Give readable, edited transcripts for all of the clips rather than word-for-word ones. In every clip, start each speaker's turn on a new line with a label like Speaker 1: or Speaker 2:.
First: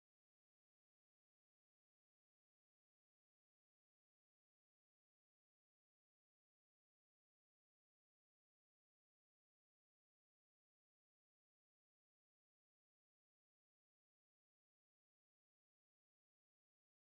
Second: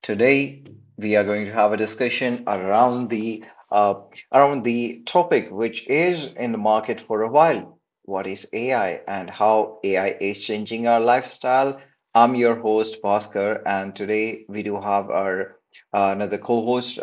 Speaker 1: Today, we are going to have a discussion around uh, the topic which is in the market for a while. What is AI and how AI is changing our lifestyle? I'm your host Bhaskar, and today we do have our another co-host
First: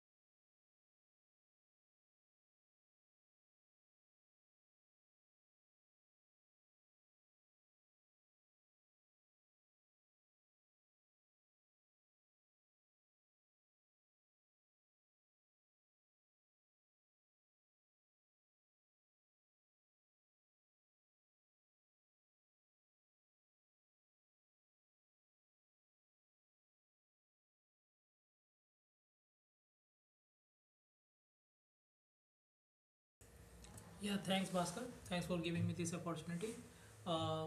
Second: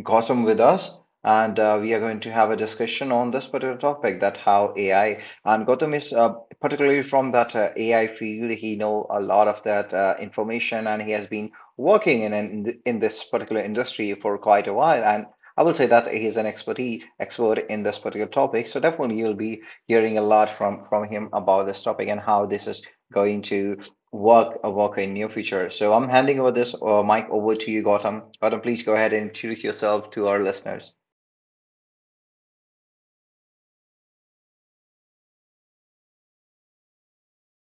Speaker 1: Gautam with us, and we are going to have a discussion on this particular topic that how AI and Gautam is particularly from that AI field. He know a lot of that information, and he has been working in this particular industry for quite a while. And I will say that he's an expert in this particular topic. So definitely, you'll be hearing a lot from him about this topic and how this is going to work work in near future. So I'm handing over this mic over to you, Gautam. Gautam, please go ahead and introduce yourself to our listeners.
Speaker 2: Yeah, thanks, Bhaskar. Thanks for giving me this opportunity. Uh,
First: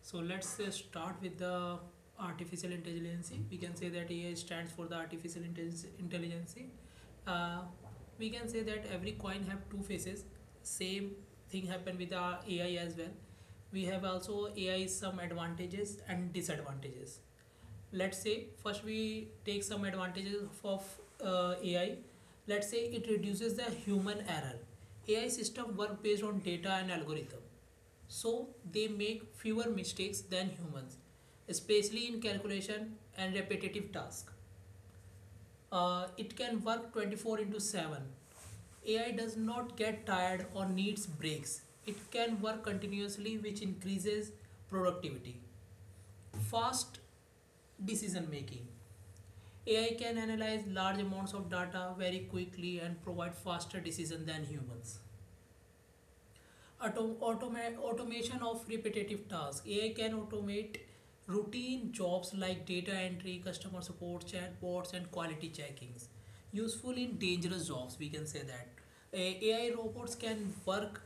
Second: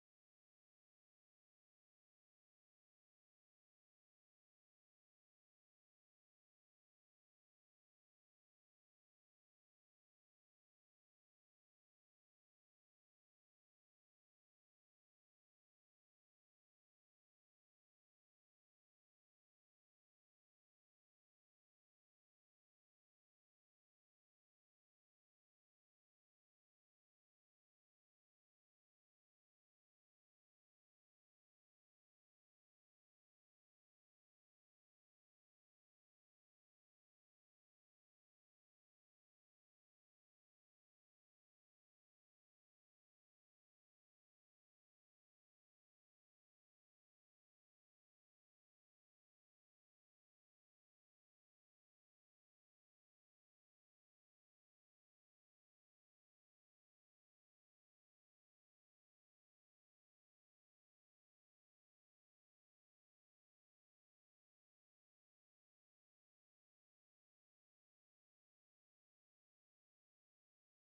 Speaker 2: so let's start with the artificial intelligence. We can say that AI stands for the artificial intelligence. Uh, we can say that every coin have two faces. Same thing happen with our AI as well. We have also AI some advantages and disadvantages. Let's say first we take some advantages of AI. Let's say it reduces the human error. AI system work based on data and algorithm, so they make fewer mistakes than humans, especially in calculation and repetitive tasks. It can work 24 into 7. AI does not get tired or needs breaks. It can work continuously, which increases productivity. Fast decision making. AI can analyze large amounts of data very quickly and provide faster decision than humans. Automation of repetitive tasks. AI can automate routine jobs like data entry, customer support, chatbots, and quality checkings. Useful in dangerous jobs, we can say that. AI robots can work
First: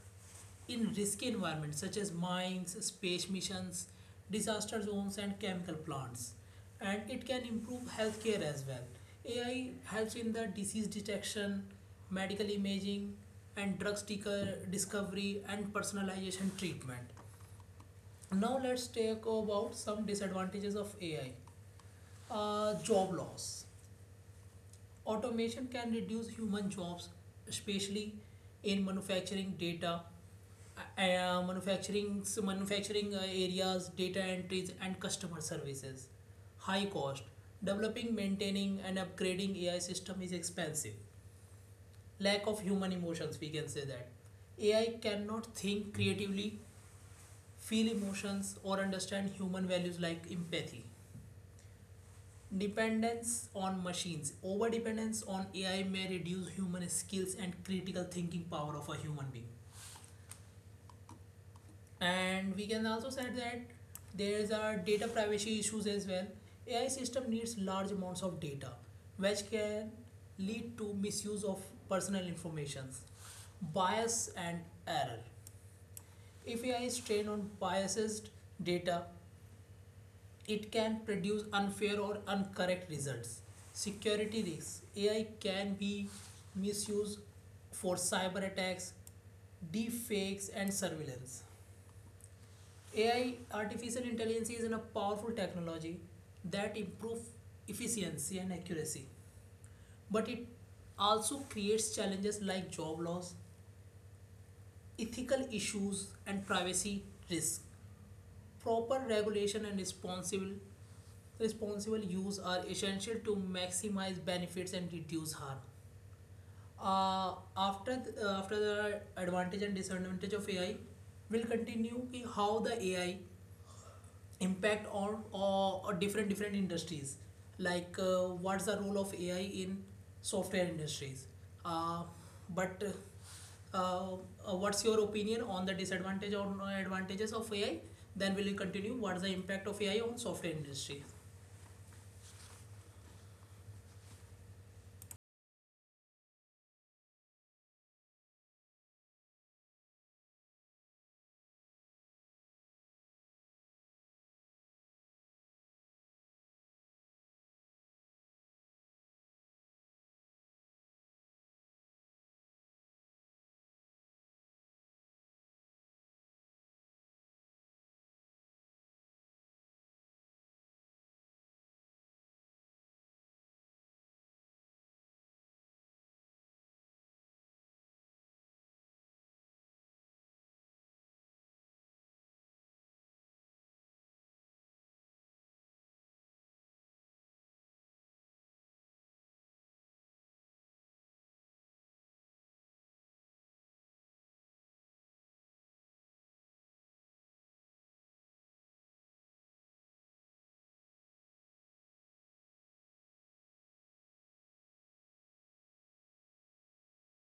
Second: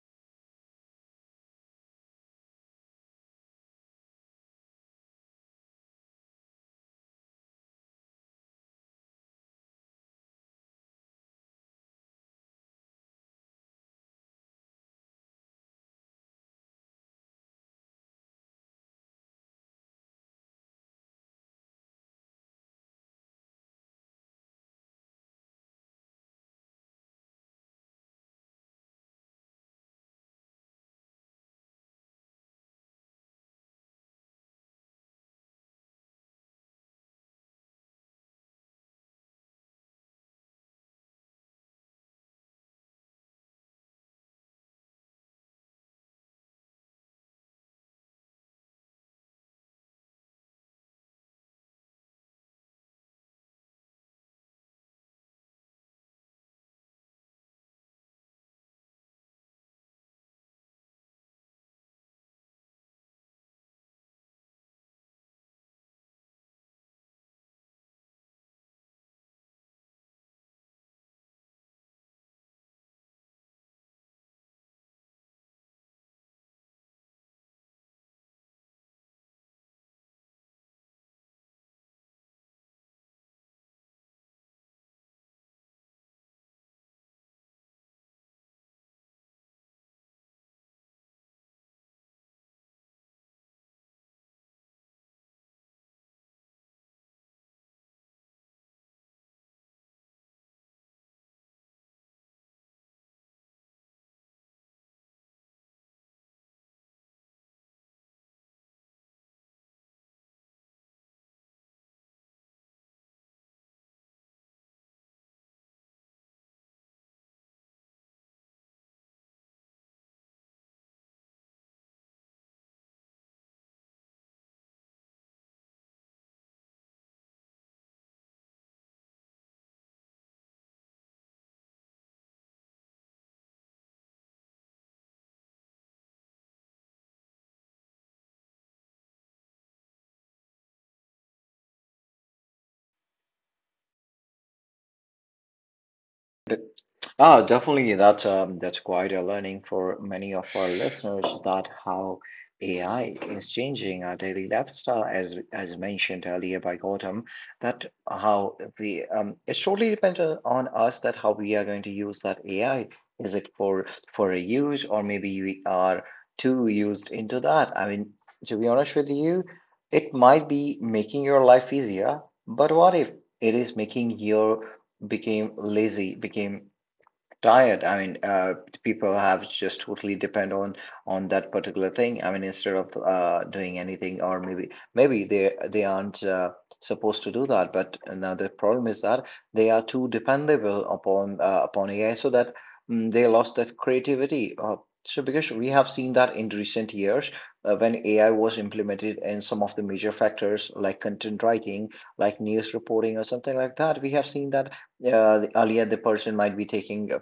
Speaker 2: in risky environments such as mines, space missions, disaster zones, and chemical plants. And it can improve healthcare as well. AI helps in the disease detection, medical imaging, and drug sticker discovery and personalization treatment. Now, let's take about some disadvantages of AI. Job loss. Automation can reduce human jobs, especially in manufacturing areas, data entries, and customer services. High cost. Developing, maintaining, and upgrading AI system is expensive. Lack of human emotions, we can say that. AI cannot think creatively, feel emotions, or understand human values like empathy. Dependence on machines. Over dependence on AI may reduce human skills and critical thinking power of a human being. And we can also say that there are data privacy issues as well. AI system needs large amounts of data, which can lead to misuse of personal informations, bias and error. If AI is trained on biased data, it can produce unfair or incorrect results. Security risks. AI can be misused for cyber attacks, deepfakes, and surveillance. AI, artificial intelligence, is a powerful technology that improves efficiency and accuracy, but it also creates challenges like job loss, ethical issues, and privacy risks. Proper regulation and responsible use are essential to maximize benefits and reduce harm. After the advantage and disadvantage of AI, we'll continue ki how the AI impact on or different different industries. Like what's the role of AI in software industries? Uh, but uh, what's your opinion on the disadvantage or no advantages of AI? Then we'll continue. What's the impact of AI on software industry?
Speaker 1: Ah, definitely. That's quite a learning for many of our listeners that how AI is changing our daily lifestyle, as mentioned earlier by Gautam, that how we it totally depends on us that how we are going to use that AI. Is it for a use or maybe we are too used into that? I mean, to be honest with you, it might be making your life easier, but what if it is making your became lazy, became tired, I mean, people have just totally depend on that particular thing. I mean, instead of doing anything, or maybe they aren't supposed to do that, but now the problem is that they are too dependable upon AI so that they lost that creativity. So because we have seen that in recent years, when AI was implemented in some of the major factors like content writing, like news reporting or something like that, we have seen that earlier the person might be taking uh,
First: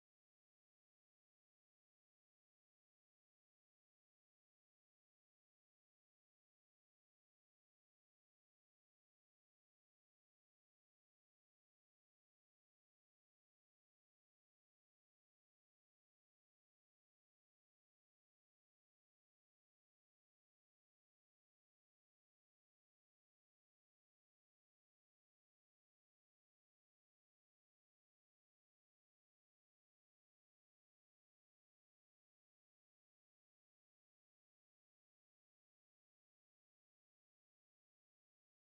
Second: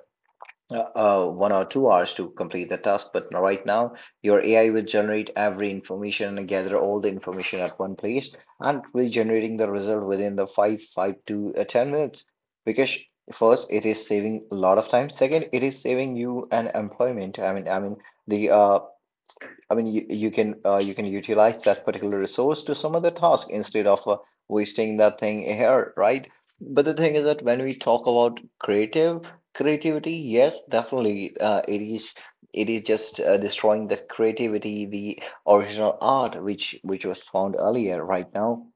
Speaker 1: uh, uh, one or two hours to complete the task. But right now, your AI will generate every information and gather all the information at one place, and it will generating the result within the five to 10 minutes. Because first, it is saving a lot of time. Second, it is saving you an employment. I mean, the I mean, you can utilize that particular resource to some other task instead of wasting that thing here, right? But the thing is that when we talk about creative creativity, yes, definitely, it is just destroying the creativity, the original art which was found earlier. Right now,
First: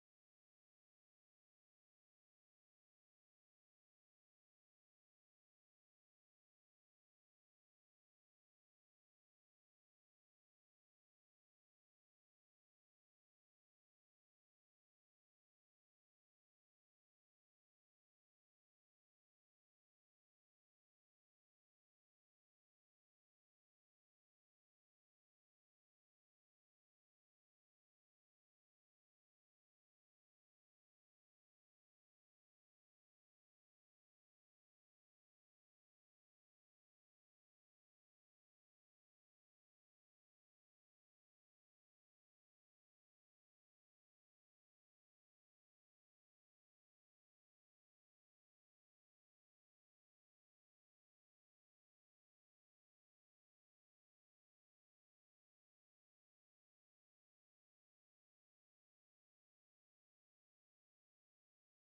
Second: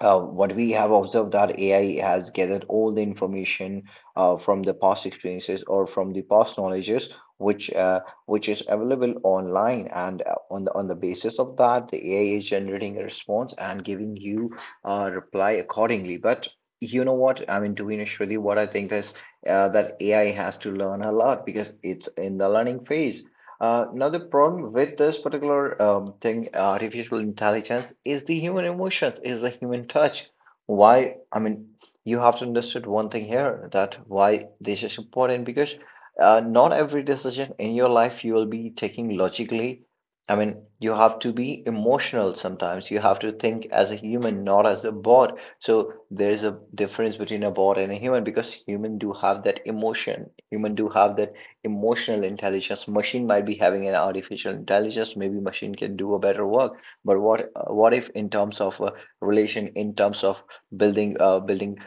Speaker 1: what we have observed that AI has gathered all the information from the past experiences or from the past knowledges, which uh, which is available online, and on the basis of that, the AI is generating a response and giving you a reply accordingly. But you know what? I mean, to be honest with you, what I think is that AI has to learn a lot because it's in the learning phase. Now, the problem with this particular thing, artificial intelligence, is the human emotions, is the human touch. Why? I mean, you have to understand one thing here that why this is important because not every decision in your life you will be taking logically. I mean, you have to be emotional sometimes. You have to think as a human, not as a bot. So there is a difference between a bot and a human because human do have that emotion. Human do have that emotional intelligence. Machine might be having an artificial intelligence. Maybe machine can do a better work, but what if in terms of relation, in terms of building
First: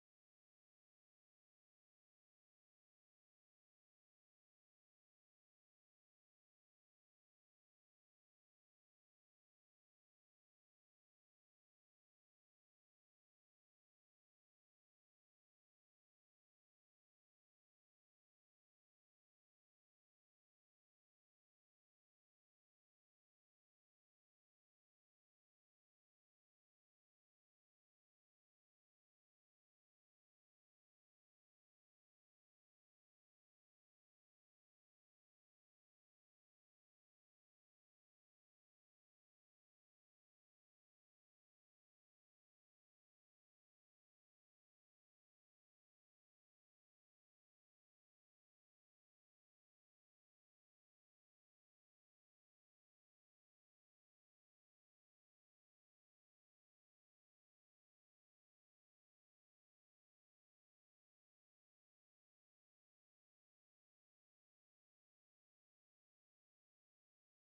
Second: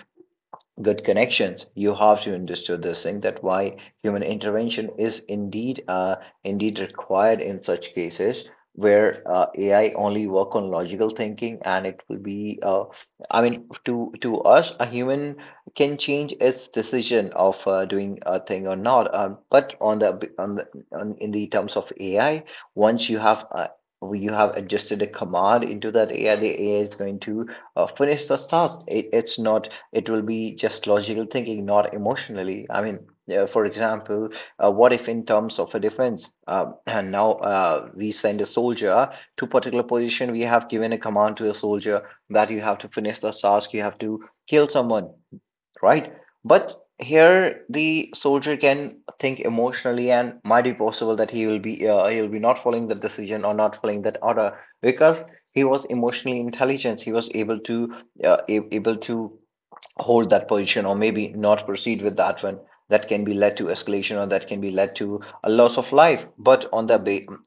Speaker 1: good connections, you have to understand this thing that why human intervention is indeed required in such cases where AI only work on logical thinking, and it will be I mean, to us, a human can change its decision of doing a thing or not. But in the terms of AI, once you have adjusted a command into that AI, the AI is going to finish the task. It's not it will be just logical thinking, not emotionally. I mean, for example, what if in terms of a defense, and now we send a soldier to particular position. We have given a command to a soldier that you have to finish the task, you have to kill someone, right? But here the soldier can think emotionally, and might be possible that he will be not following the decision or not following that order because he was emotionally intelligent. He was able to able to hold that position or maybe not proceed with that one. That can be led to escalation, or that can be led to a loss of life. But on the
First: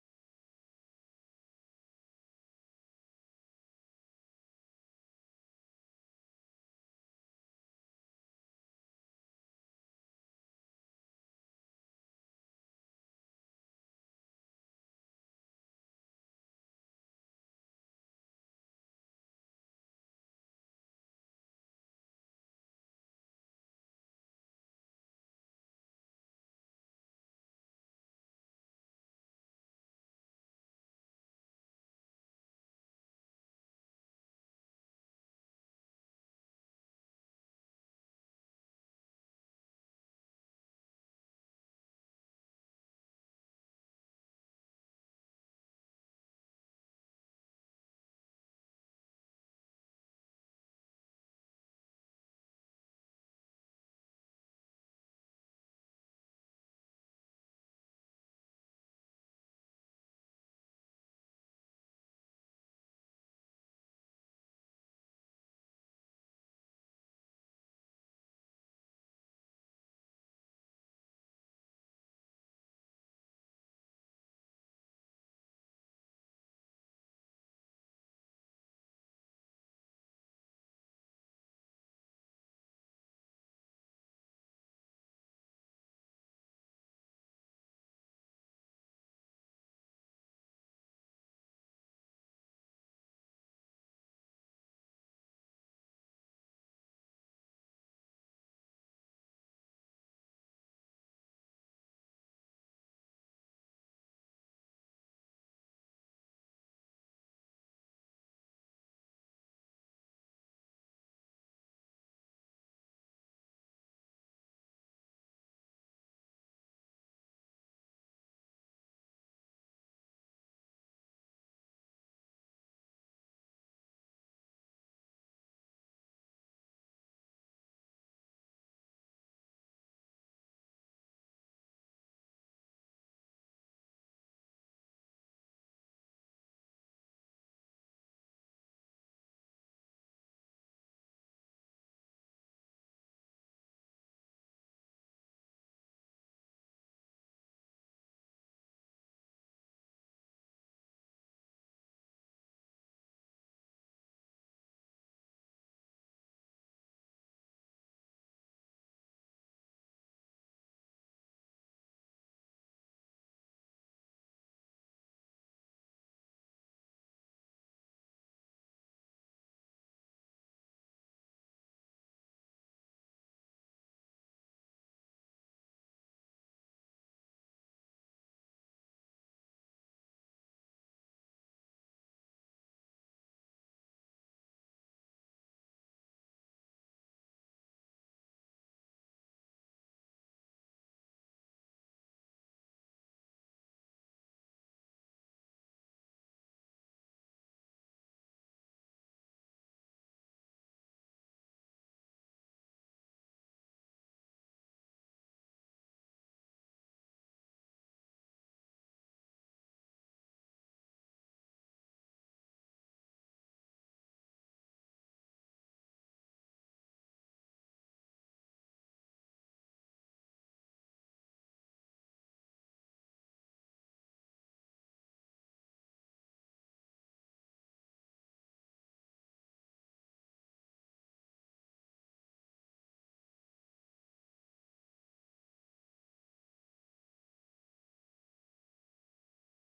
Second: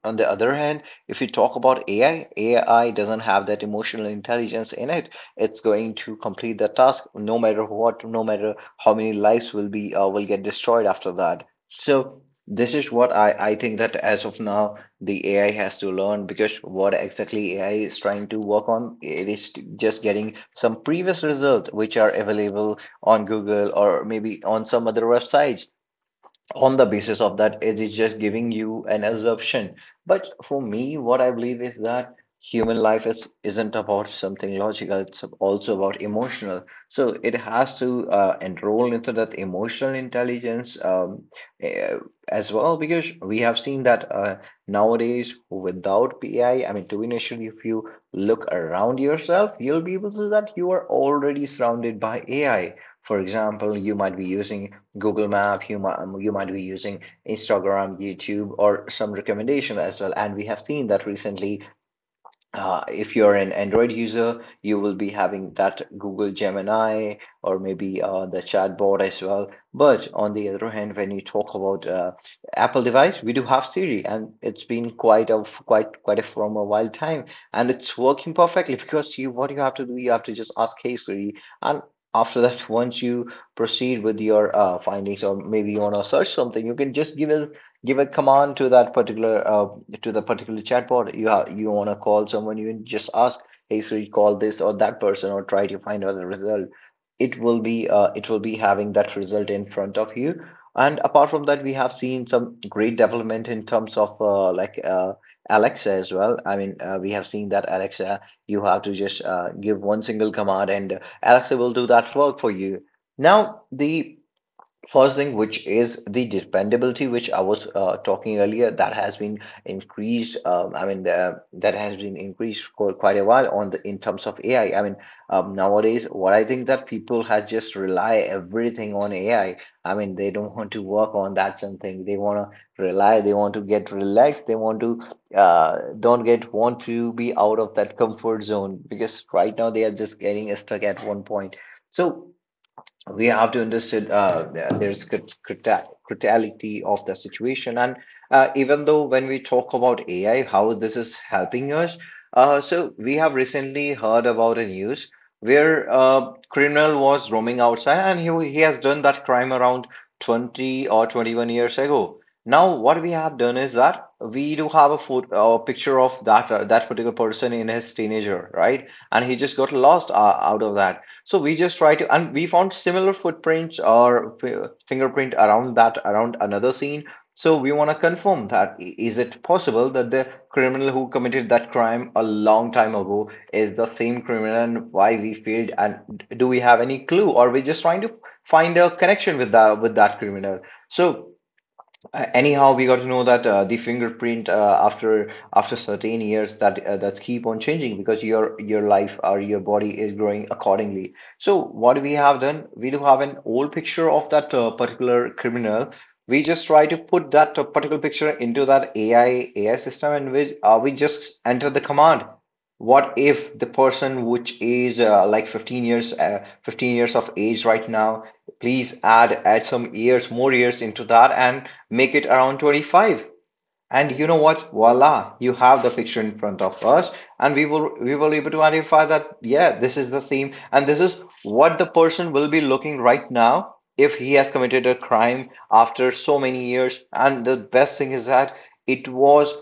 Speaker 1: other hand, if you talk about AI, AI doesn't have that emotional intelligence in it. It's going to complete the task, no matter what, no matter how many lives will be will get destroyed after that. So this is what I think, that as of now the AI has to learn, because what exactly AI is trying to work on, it is just getting some previous results which are available on Google or maybe on some other websites. On the basis of that, it is just giving you an assumption. But for me, what I believe is that human life is isn't about something logical, it's also about emotional. So it has to enroll into that emotional intelligence eh, as well. Because we have seen that nowadays without AI, I mean, to be initially, if you look around yourself, you'll be able to see that you are already surrounded by AI. For example, you might be using Google Map, you might be using Instagram, YouTube, or some recommendation as well. And we have seen that recently, if you're an Android user, you will be having that Google Gemini or maybe the chatbot as well. But on the other hand, when you talk about Apple device, we do have Siri, and it's been quite a quite quite a from a while time, and it's working perfectly because you, what you have to do, you have to just ask, "Hey Siri," and after that, once you proceed with your findings, or maybe you want to search something, you can just give a command to that particular to the particular chatbot you you want to call someone, you just ask, "Hey Siri, call this or that person," or try to find out the result. It will be having that result in front of you. And apart from that, we have seen some great development in terms of Alexa as well. I mean, we have seen that Alexa, you have to just give one single command and Alexa will do that work for you. Now, the first thing, which is the dependability, which I was talking earlier, that has been increased. I mean, that has been increased for quite a while on the in terms of AI. I mean, nowadays, what I think that people have just rely everything on AI. I mean, they don't want to work on that something. They want to rely. They want to get relaxed. They want to don't get want to be out of that comfort zone because right now they are just getting stuck at one point. So we have to understand there's criticality of the situation. And even though when we talk about AI, how this is helping us, so we have recently heard about a news where a criminal was roaming outside and he has done that crime around 20 or 21 years ago. Now what we have done is that we do have a photo, picture of that particular person in his teenager, right? And he just got lost out of that. So we just try to, and we found similar footprints or fingerprint around that, around another scene. So we want to confirm that, is it possible that the criminal who committed that crime a long time ago is the same criminal, and why we failed, and do we have any clue, or we're just trying to find a connection with that, with that criminal. So Anyhow, we got to know that the fingerprint after certain years that keep on changing because your life or your body is growing accordingly. So what we have done, we do have an old picture of that particular criminal. We just try to put that particular picture into that AI system, and we just enter the command. What if the person which is like 15 years 15 years of age right now? Please add some years, more years into that and make it around 25. And you know what? Voila, you have the picture in front of us, and we will be able to identify that, yeah, this is the same, and this is what the person will be looking right now if he has committed a crime after so many years. And the best thing is that it was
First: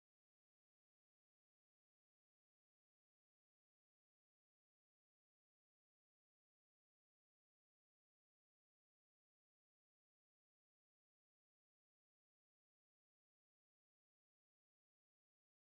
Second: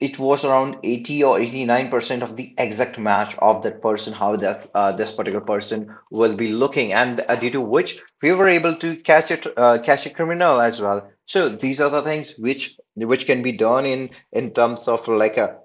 Speaker 1: it was around 80 or 89% of the exact match of that person how that this particular person will be looking, and due to which we were able to catch a criminal as well. So these are the things which can be done in terms of like a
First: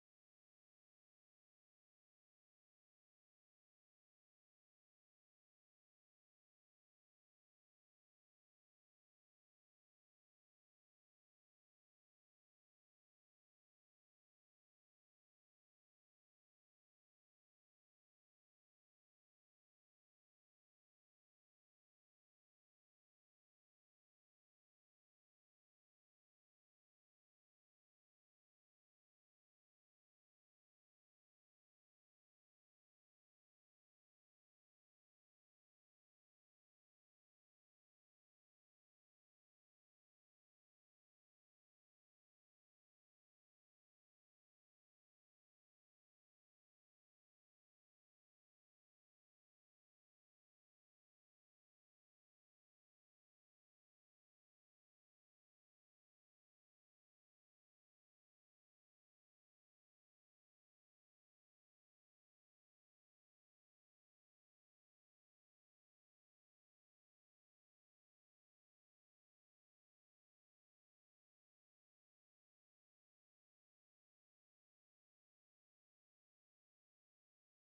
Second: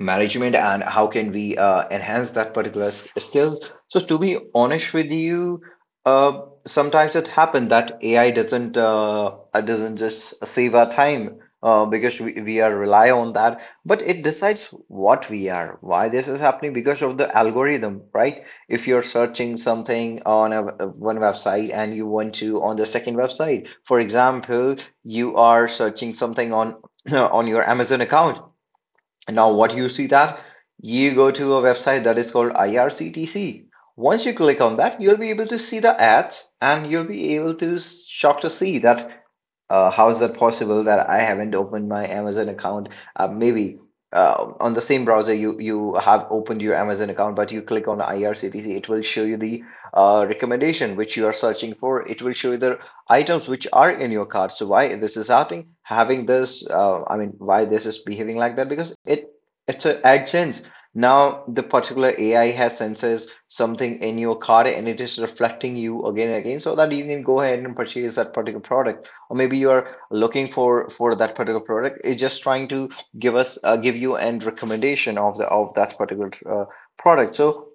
Speaker 1: management and how can we enhance that particular skill. So to be honest with you, sometimes it happened that AI doesn't just save our time, because we are rely on that, but it decides what we are. Why this is happening? Because of the algorithm, right? If you're searching something on one website and you want to on the second website, for example, you are searching something on on your Amazon account, and now what you see that you go to a website that is called IRCTC. Once you click on that, you'll be able to see the ads and you'll be able to shock to see that, how is that possible that I haven't opened my Amazon account? Maybe on the same browser you have opened your Amazon account, but you click on IRCTC, it will show you the recommendation which you are searching for. It will show you the items which are in your cart. So why this is happening? Having this, I mean, why this is behaving like that? Because it's a AdSense. Now the particular AI has senses something in your cart and it is reflecting you again and again so that you can go ahead and purchase that particular product, or maybe you are looking for that particular product. It's just trying to give you an recommendation of the of that particular product. So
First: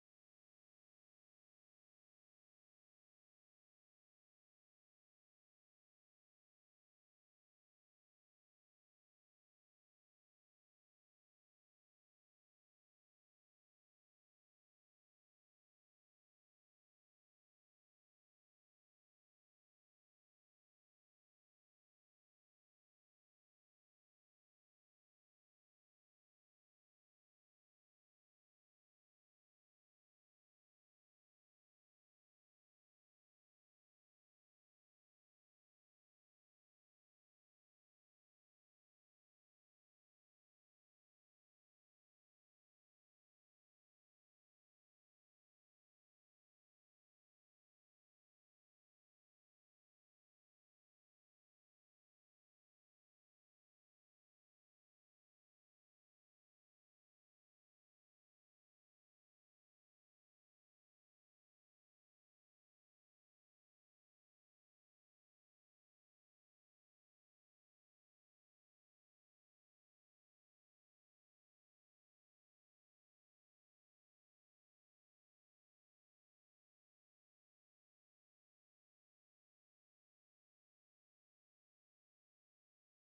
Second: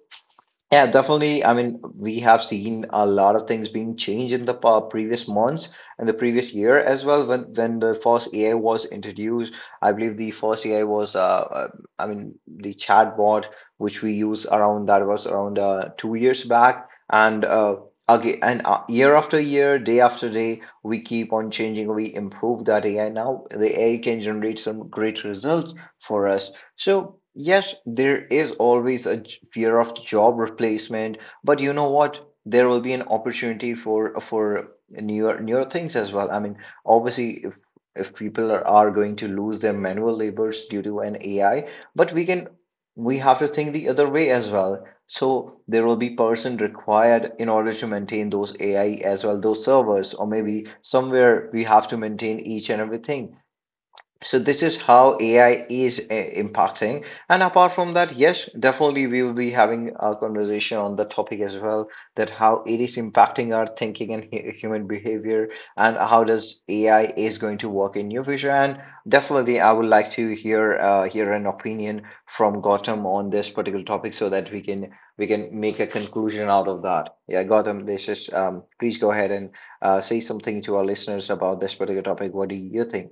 Speaker 1: yeah, definitely. I mean, we have seen a lot of things being changed in the previous months and the previous year as well. When the first AI was introduced, I believe the first AI was, uh, I mean, the chatbot which we use around that was around 2 years back, and year after year, day after day, we keep on changing. We improve that AI. Now the AI can generate some great results for us. So, yes, there is always a fear of job replacement, but you know what? There will be an opportunity for newer things as well. I mean, obviously, if people are going to lose their manual labors due to an AI, but we can, we have to think the other way as well. So there will be person required in order to maintain those AI as well, those servers, or maybe somewhere we have to maintain each and everything. So this is how AI is impacting. And apart from that, yes, definitely we will be having a conversation on the topic as well, that how it is impacting our thinking and human behavior, and how does AI is going to work in near future. And definitely, I would like to hear an opinion from Gautam on this particular topic, so that we can, we can make a conclusion out of that. Yeah, Gautam, this is please go ahead and say something to our listeners about this particular topic. What do you think?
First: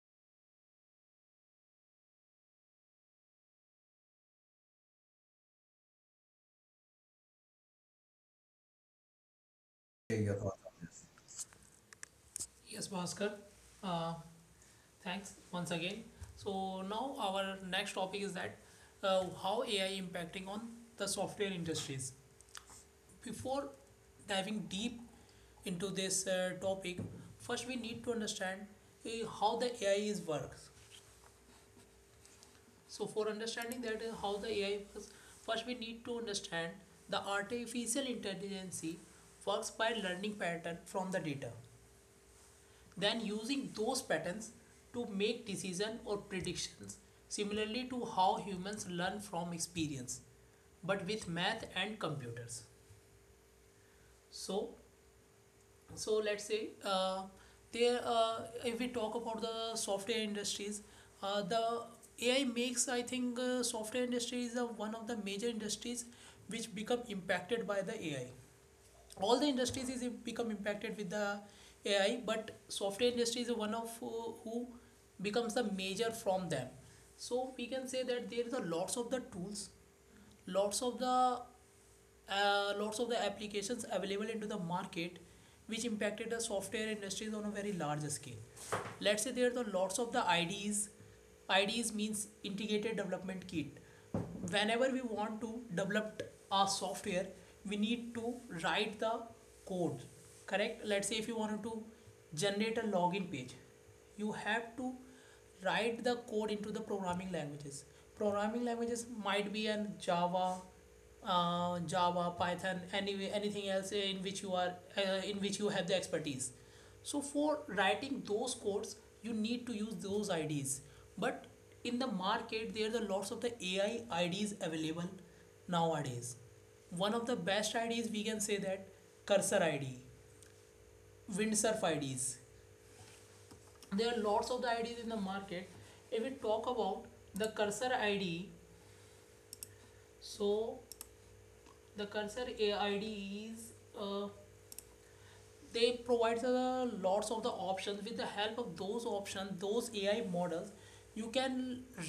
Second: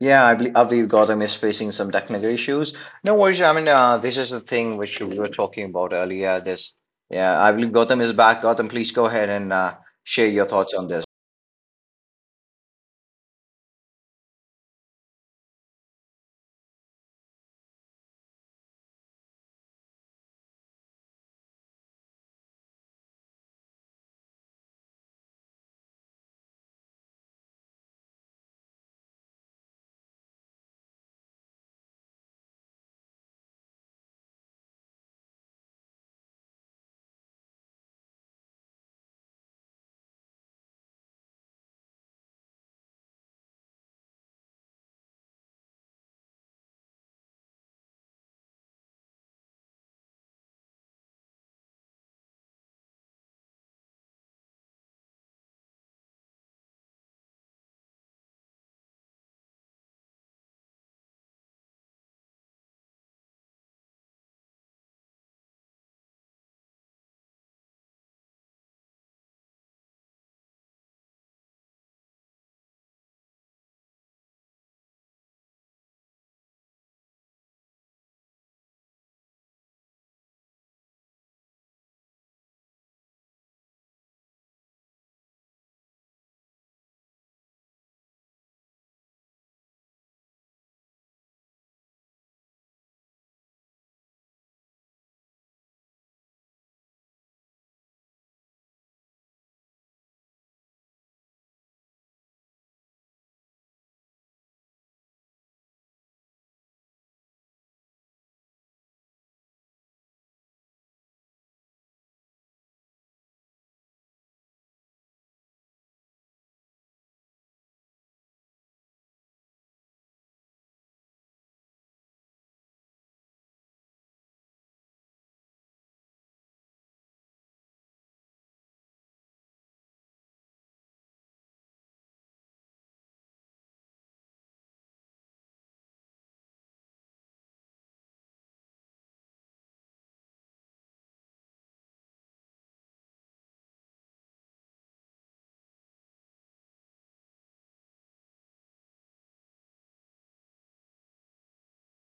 Speaker 1: Yeah, I believe Gotham is facing some technical issues. No worries. I mean, this is the thing which we were talking about earlier. This, yeah, I believe Gotham is back. Gotham, please go ahead and share
Speaker 2: Your
Speaker 1: your
Speaker 2: thoughts on
Speaker 1: thoughts on this.
Speaker 2: this. Yes, Bhaskar. Uh, thanks once again. So now our next topic is that how AI impacting on the software industries. Before diving deep into this topic, first we need to understand how the AI is works. So for understanding that how the AI works, first we need to understand the artificial intelligence works by learning pattern from the data, then using those patterns to make decision or predictions, similarly to how humans learn from experience but with math and computers. So so let's say there if we talk about the software industries, the AI makes, I think software industry is the one of the major industries which become impacted by the AI. All the industries is become impacted with the AI, but software industry is one of who becomes the major from them. So we can say that there is a lots of the tools, lots of the lots of the applications available into the market which impacted the software industries on a very large scale. Let's say there are the lots of the IDs. IDs means integrated development kit. Whenever we want to develop a software, we need to write the code, correct. Let's say if you wanted to generate a login page, you have to write the code into the programming languages. Programming languages might be an java, Java, Python, any anything else in which you are in which you have the expertise. So for writing those codes, you need to use those IDs. But in the market, there are lots of the AI IDs available nowadays. One of the best IDs we can say that Cursor ID, Windsurf IDs. There are lots of the IDs in the market. If we talk about the Cursor ID, so the Cursor AI ID is uh, they provide lots of the options. With the help of those options, those AI models, you can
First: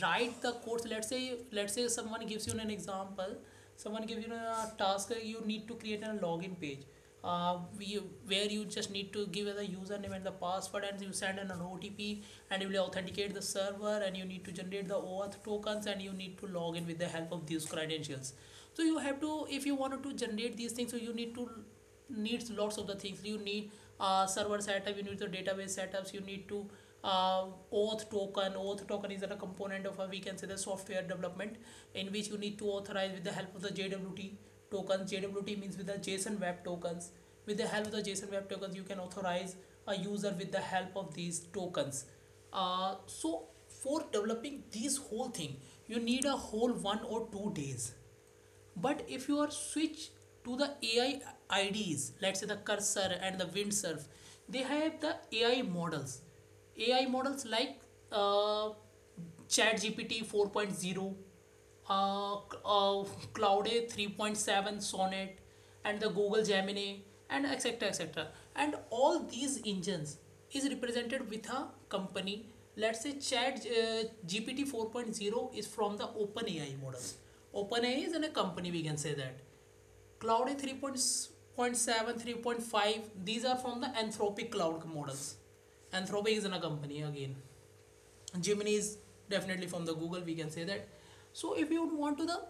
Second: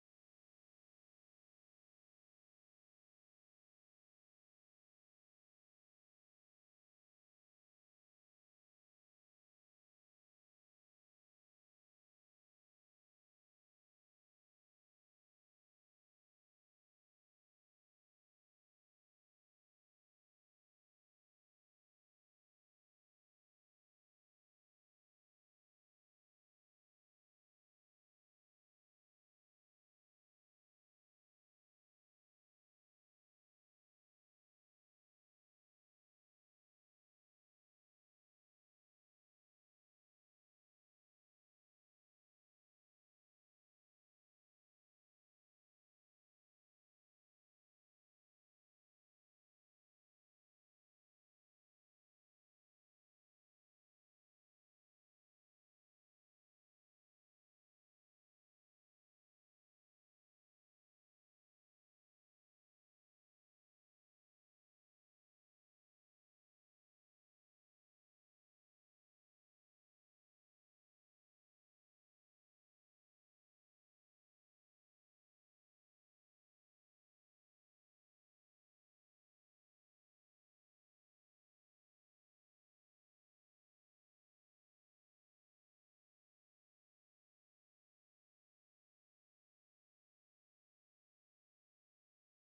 Speaker 2: write the codes. Let's say someone gives you an example. Someone gives you a task, you need to create a login page, uh, we, where you just need to give the username and the password and you send an OTP and you will authenticate the server and you need to generate the OAuth tokens and you need to log in with the help of these credentials. So you have to, if you wanted to generate these things, so you need to needs lots of the things. You need server setup, you need the database setups, you need to uh, auth token is a component of a, we can say, the software development in which you need to authorize with the help of the JWT tokens. JWT means with the JSON web tokens. With the help of the JSON web tokens, you can authorize a user with the help of these tokens. So for developing this whole thing, you need a whole 1 or 2 days. But if you are switch to the AI IDs, let's say the cursor and the windsurf, they have the AI models. AI models like uh, chat gpt 4.0, uh, uh, Claude 3.7 sonnet and the Google Gemini and etc etc. And all these engines is represented with a company. Let's say chat gpt 4.0 is from the openai models. Openai is in a company, we can say that. Cloud 3.7 3.5, these are from the anthropic cloud models. Anthropic is in a company again. Gemini is definitely from the Google, we can say that. So if you want to the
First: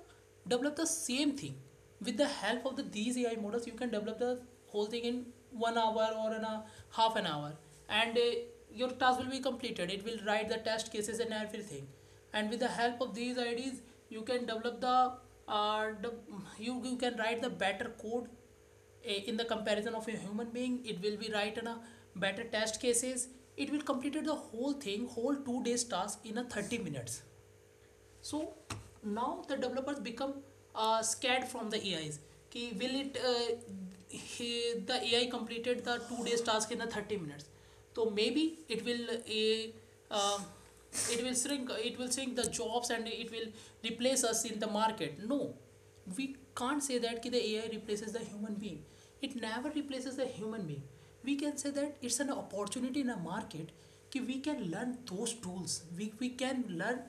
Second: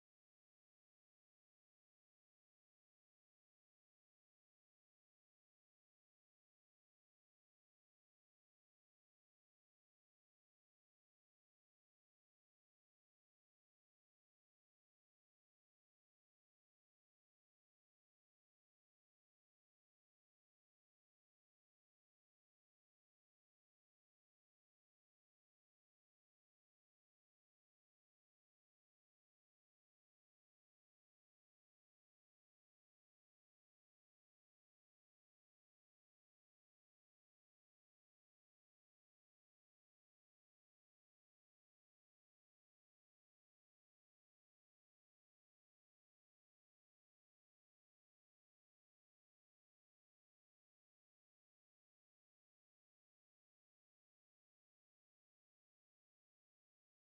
Speaker 2: develop the same thing with the help of the, these AI models, you can develop the whole thing in 1 hour or in a half an hour, and your task will be completed. It will write the test cases and everything, and with the help of these IDs, you can develop uh, the you can write the better code in the comparison of a human being. It will be right in a better test cases. It will completed the whole thing, whole 2 days task in a 30 minutes. So now the developers become scared from the ais कि will it the ai completed the 2 days task in a 30 minutes, so maybe it will uh, shrink it will shrink the jobs and it will replace us in the market. No, we can't say that ki the ai replaces the human being. It never replaces the human being. We can say that it's an opportunity in a market ki we can learn those tools. We can learn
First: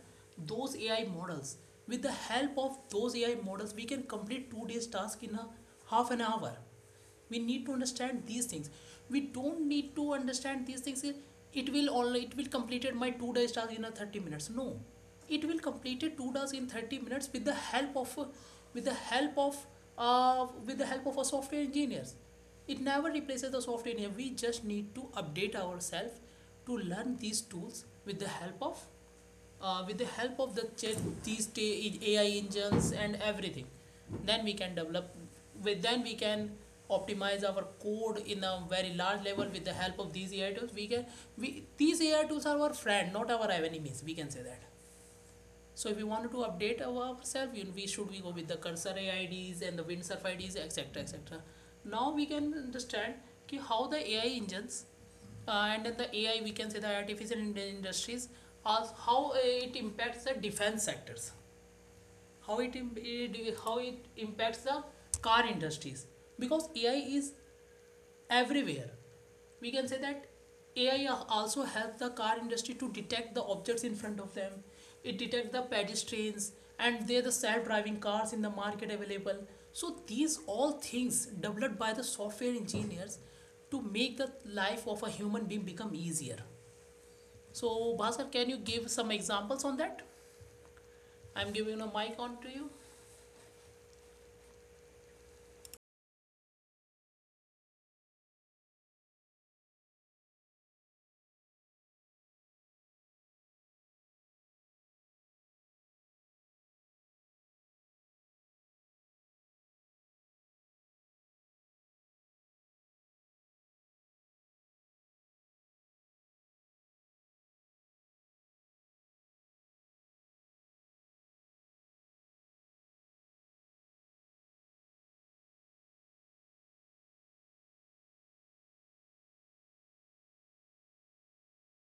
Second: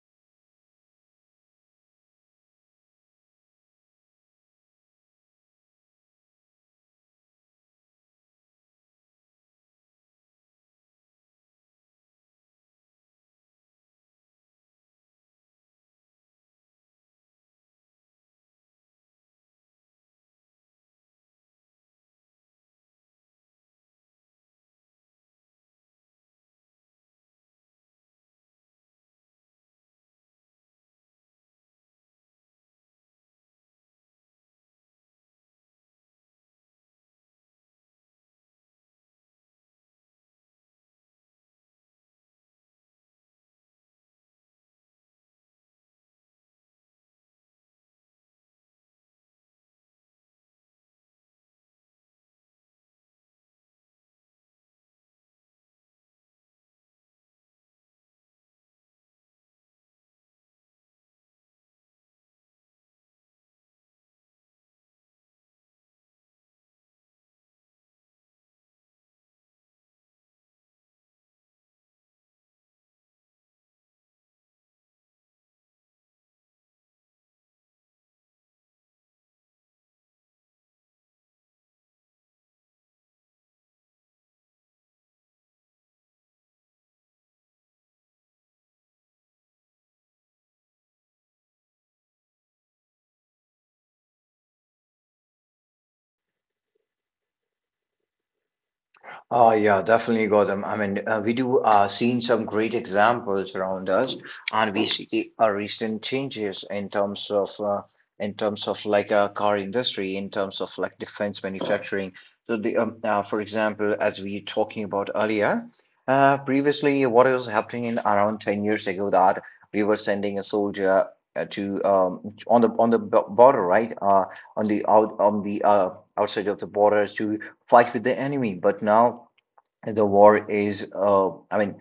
Speaker 2: those ai models. With the help of those ai models we can complete 2 days task in a half an hour. We need to understand these things. We don't need to understand these things. It will only, it will completed my 2 days task in a 30 minutes. No, it will completed 2 days in 30 minutes with the help of with the help of with the help of a software engineers. It never replaces the software engineer. We just need to update ourselves to learn these tools with the help of uh, with the help of the these AI engines and everything, then we can develop. With then we can optimize our code in a very large level with the help of these AI tools. We can we these AI tools are our friend, not our enemies. We can say that. So if we wanted to update ourselves, we should we go with the cursor AIDs and the windsurf IDs, etc., etc. et cetera. Now we can understand ki how the AI engines and the AI, we can say the artificial industries, how it impacts the defense sectors, how how it impacts the car industries, because AI is everywhere. We can say that AI also helps the car industry to detect the objects in front of them. It detects the pedestrians, and there are the self-driving cars in the market available. So these all things developed by the software engineers to make the life of a human being become easier. So Bhaskar, can you give some examples on that? I'm giving a mic on to you.
Speaker 1: Oh, yeah, definitely, Gautam. I mean, we do seen some great examples around us, and we see recent changes in terms of like car industry, in terms of like defense manufacturing. So the for example, as we were talking about earlier, previously what was happening in around 10 years ago that we were sending a soldier to on the border, right? On the outside of the border to fight with the enemy. But now the war is, I mean,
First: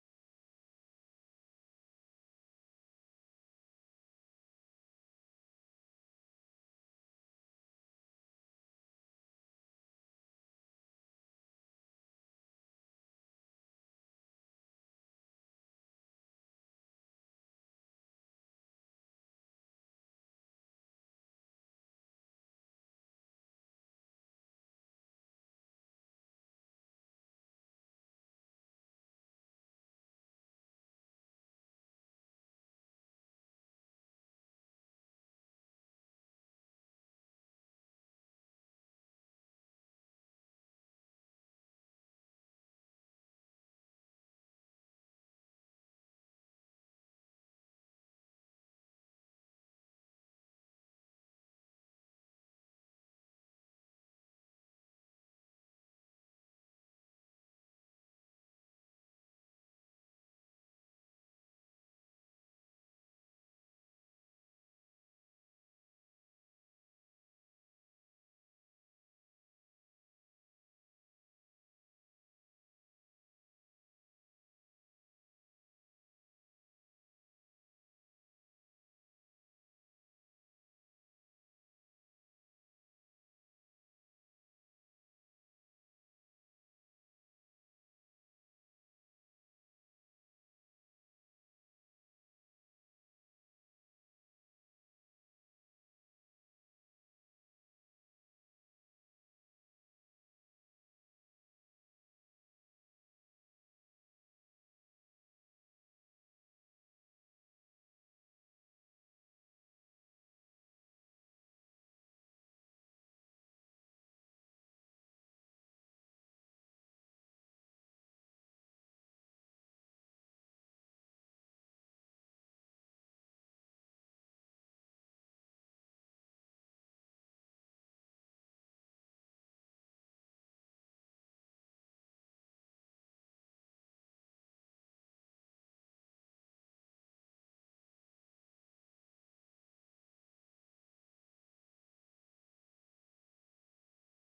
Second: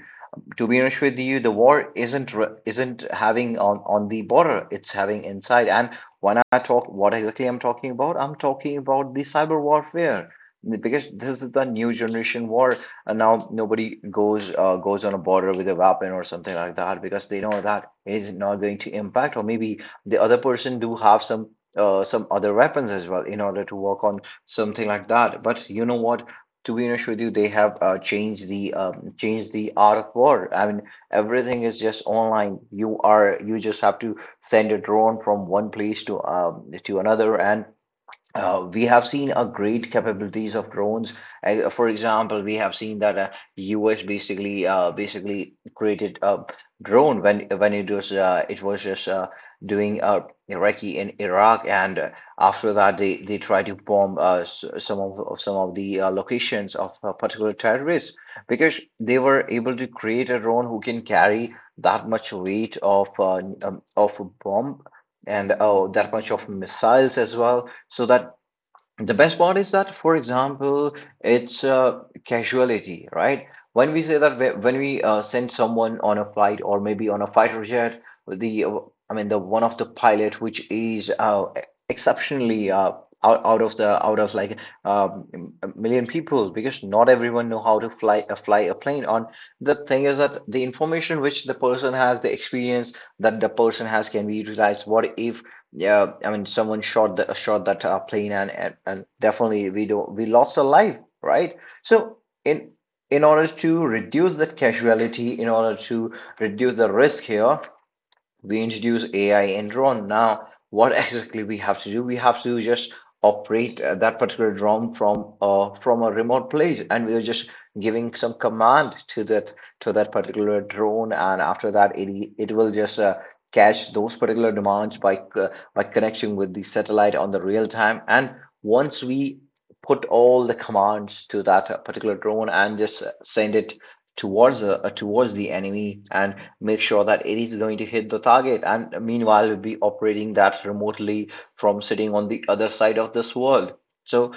Speaker 1: to be honest with you, the war isn't having on the border; it's having inside. And when I talk, what exactly I'm talking about? I'm talking about the cyber warfare, because this is the new generation war, and now nobody goes on a border with a weapon or something like that, because they know that is not going to impact, or maybe the other person do have some other weapons as well in order to work on something like that. But you know what, to be honest with you, they have changed the art of war. I mean, everything is just online. You just have to send a drone from one place to another, and we have seen a great capabilities of drones. For example, we have seen that US basically created a drone when it was just doing Iraqi in Iraq, and after that they tried to bomb some of the locations of particular terrorists, because they were able to create a drone who can carry that much weight of a bomb and that much of missiles as well. So that, the best part is that, for example, it's casuality, right? When we say that when we send someone on a flight or maybe on a fighter jet, the I mean the one of the pilot which is exceptionally, out of the out of like um, a million people, because not everyone know how to fly a plane. On, the thing is that the information which the person has, the experience that the person has can be utilized. What if, yeah, I mean, shot that plane, and, and definitely we don't we lost a life, right? So in in order to reduce that casualty, in order to reduce the risk here, we introduce AI in ROM. Now, what exactly we have to do? We have to just operate that particular ROM from a remote place, and we are just giving some command to that, to that particular drone, and after that, it will just catch those particular demands by connection with the satellite on the real time. And once we put all the commands to that particular drone and just send it towards the enemy, and make sure that it is going to hit the target. And meanwhile, we'll be operating that remotely from sitting on the other side of this world. So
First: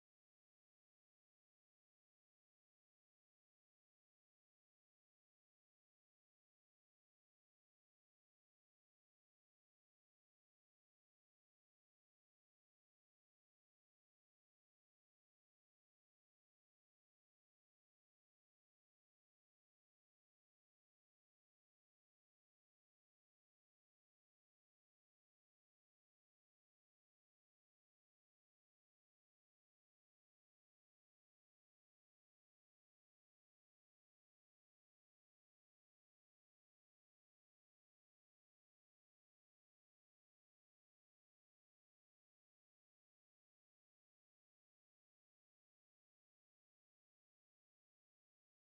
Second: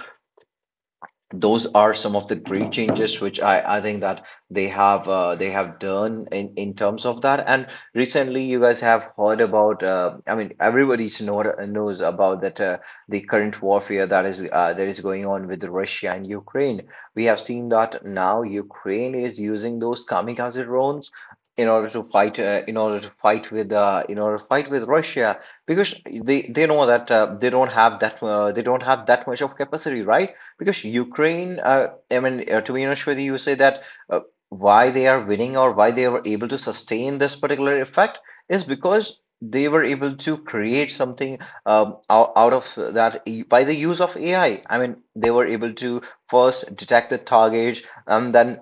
Speaker 1: those are some of the great changes which I think that they have done in terms of that. And recently, you guys have heard about I mean everybody's knows about that the current warfare that is going on with Russia and Ukraine. We have seen that now Ukraine is using those kamikaze drones in order to fight in order to fight with in order to fight with Russia, because they know that they don't have that much of capacity, right? Because Ukraine, I mean, to be honest with you, you say that, uh, why they are winning or why they were able to sustain this particular effect is because they were able to create something out of that by the use of AI. I mean, they were able to first detect the target, and then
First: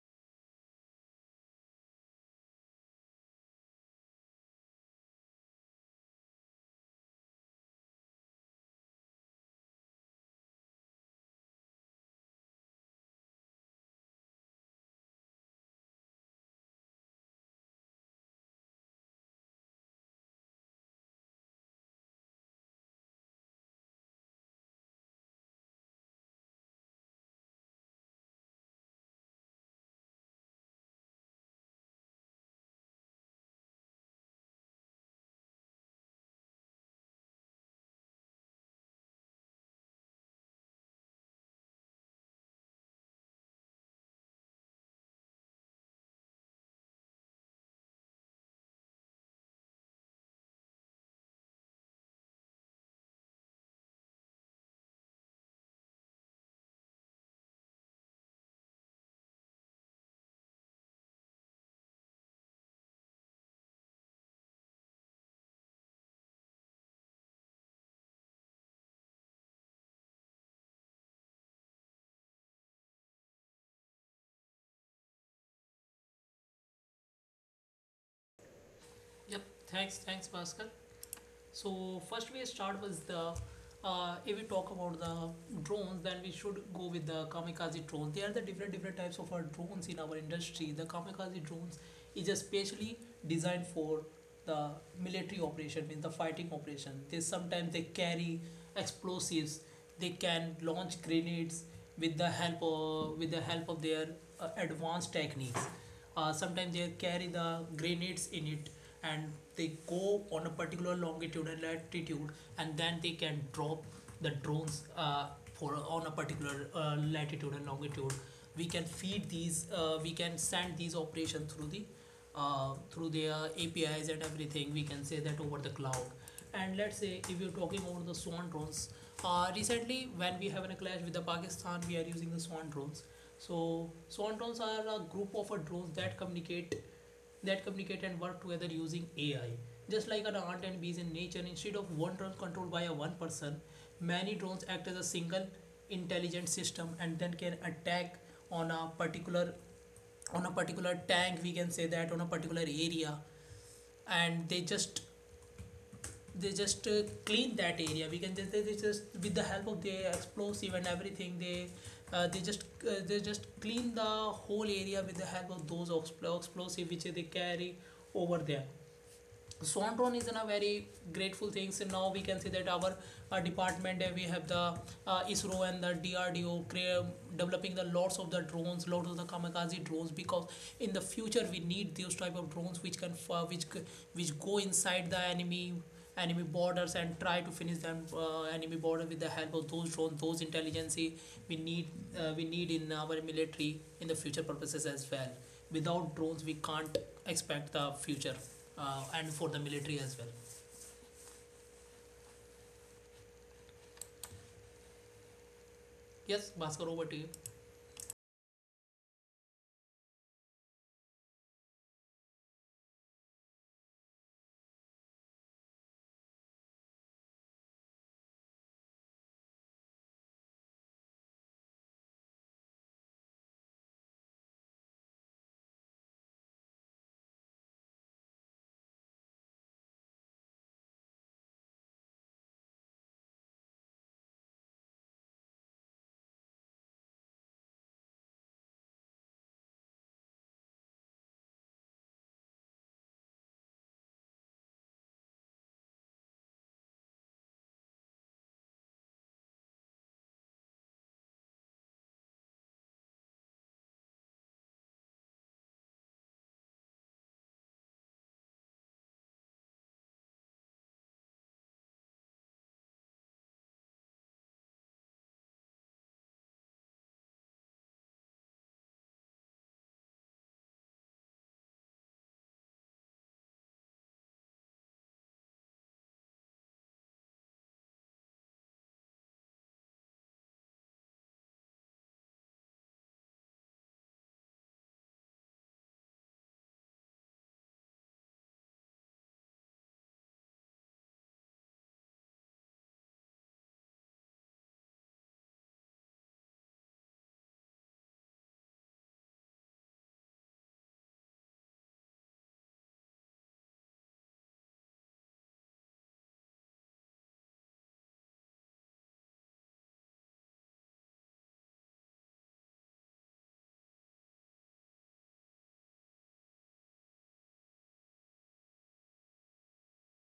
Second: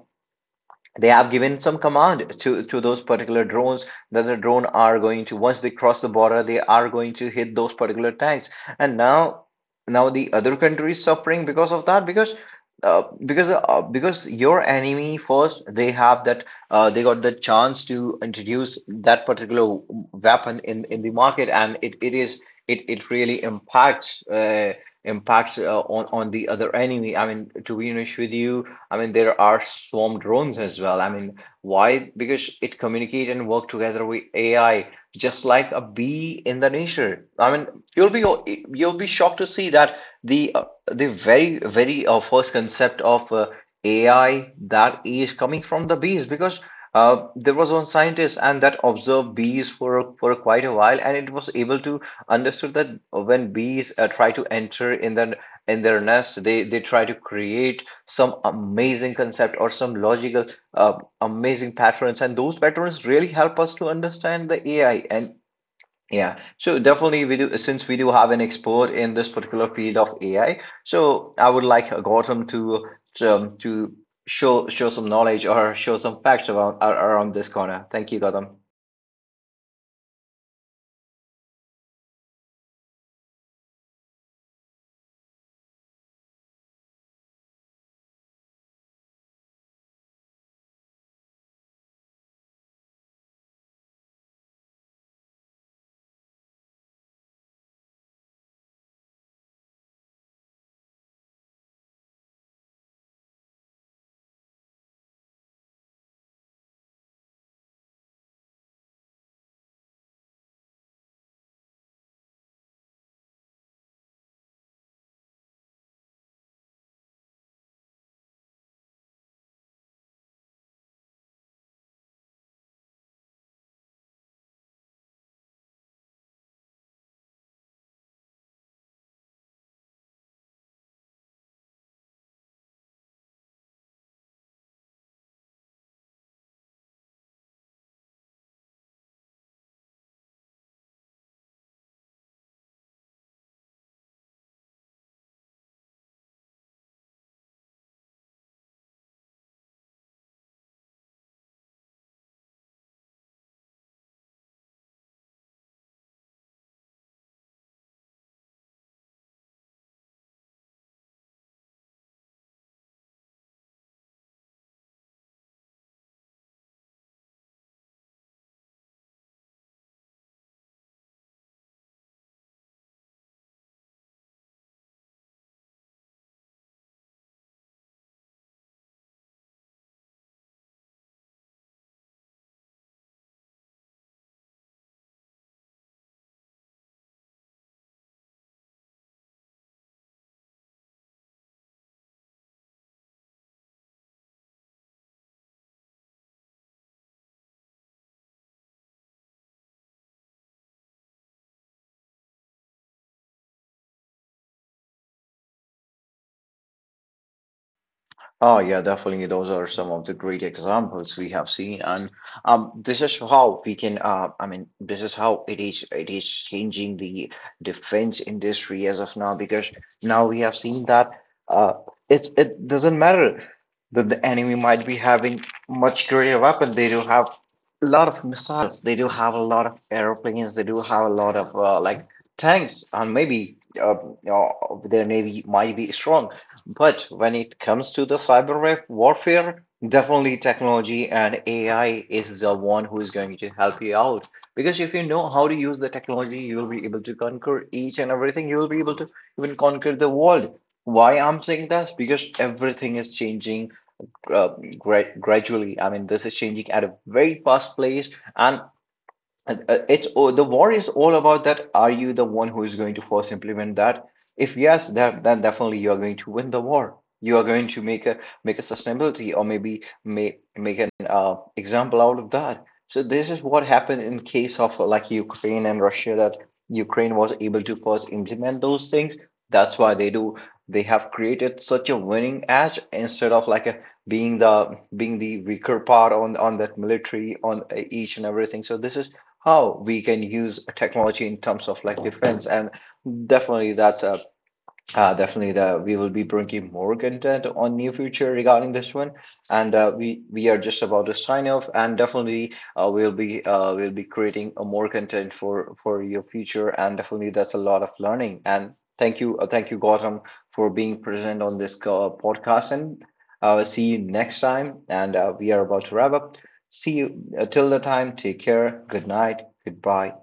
Speaker 1: they have given some command to those particular drones that the drone are going to, once they cross the border, they are going to hit those particular tanks. And now, now the other country is suffering because of that, because your enemy first they have that, they got the chance to introduce that particular weapon in the market, and it is it really impacts impacts on the other enemy. I mean, to be honest with you, I mean, there are swarm drones as well. I mean, why? Because it communicate and work together with AI, just like a bee in the nature. I mean, you'll be you'll be shocked to see that the uh, the very first concept of AI, that is coming from the bees. Because there was one scientist and that observed bees for quite a while, and it was able to understood that when bees try to enter in their nest, they try to create some amazing concept or some logical, amazing patterns, and those patterns really help us to understand the AI. And yeah, so definitely we do, since we do have an expert in this particular field of AI. So I would like Gautam to to show some knowledge or show some facts around this corner. Thank you, Gautam.
Speaker 2: Yep, thanks, Bhaskar. So first we start with the if we talk about the drones, then we should go with the kamikaze drones. There are the different different types of our drones in our industry. The kamikaze drones is especially designed for the military operation, means the fighting operation. They sometimes they carry explosives. They can launch grenades with the help of their advanced techniques. Sometimes they carry the grenades in it, and they go on a particular longitude and latitude, and then they can drop the drones for on a particular latitude and longitude. We can send these operations through the through their APIs and everything, we can say that over the cloud. And let's say if you're talking about the swan drones, recently when we have a clash with the Pakistan, we are using the swan drones. So swan are a group of drones that communicate and work together using AI. Just like an ant and bees in nature, instead of one drone controlled by a one person, many drones act as a single intelligent system and then can attack on a particular on a particular tank. We can say that on a particular area, and they just clean that area. We can just they just with the help of the explosive and everything, they they just clean the whole area with the help of those explosive which they carry over there. Swanton is in a very grateful thing. So now we can see that our, department, we have the ISRO and the DRDO developing the lots of the drones, lots of the kamikaze drones, because in the future we need those type of drones which can which go inside the enemy borders and try to finish them enemy border with the help of those drones, those intelligence. we need we need in our military in the future purposes as well. Without drones, we can't expect the future, and for the military as well. Yes Bhaskar, over to you.
Speaker 1: Oh yeah, definitely. Those are some of the great examples we have seen, and this is how we can. I mean, this is how it is. It is changing the defense industry as of now, because now we have seen that uh, it doesn't matter that the enemy might be having much greater weapon. They do have a lot of missiles. They do have a lot of airplanes. They do have a lot of like tanks, and maybe uh, uh, their navy might be strong. But when it comes to the warfare, definitely technology and AI is the one who is going to help you out. Because if you know how to use the technology, you will be able to conquer each and everything. You will be able to even conquer the world. Why I'm saying this? Because everything is changing gradually. I mean, this is changing at a very fast pace, and it's oh, the war is all about that. Are you the one who is going to first implement that? If yes, that, then definitely you are going to win the war. You are going to make a sustainability, or maybe make an example out of that. So this is what happened in case of like Ukraine and Russia, that Ukraine was able to first implement those things. That's why they have created such a winning edge, instead of like a being the weaker part on that military on each and everything. So this is how we can use technology in terms of like defense, and definitely that's a definitely, the, we will be bringing more content on near future regarding this one, and we we are just about to sign off, and definitely we'll be creating a more content for your future, and definitely that's a lot of learning. And thank you, Gautam, for being present on this podcast, and see you next time. And we are about to wrap up. See you till the time. Take care. Good night. Goodbye.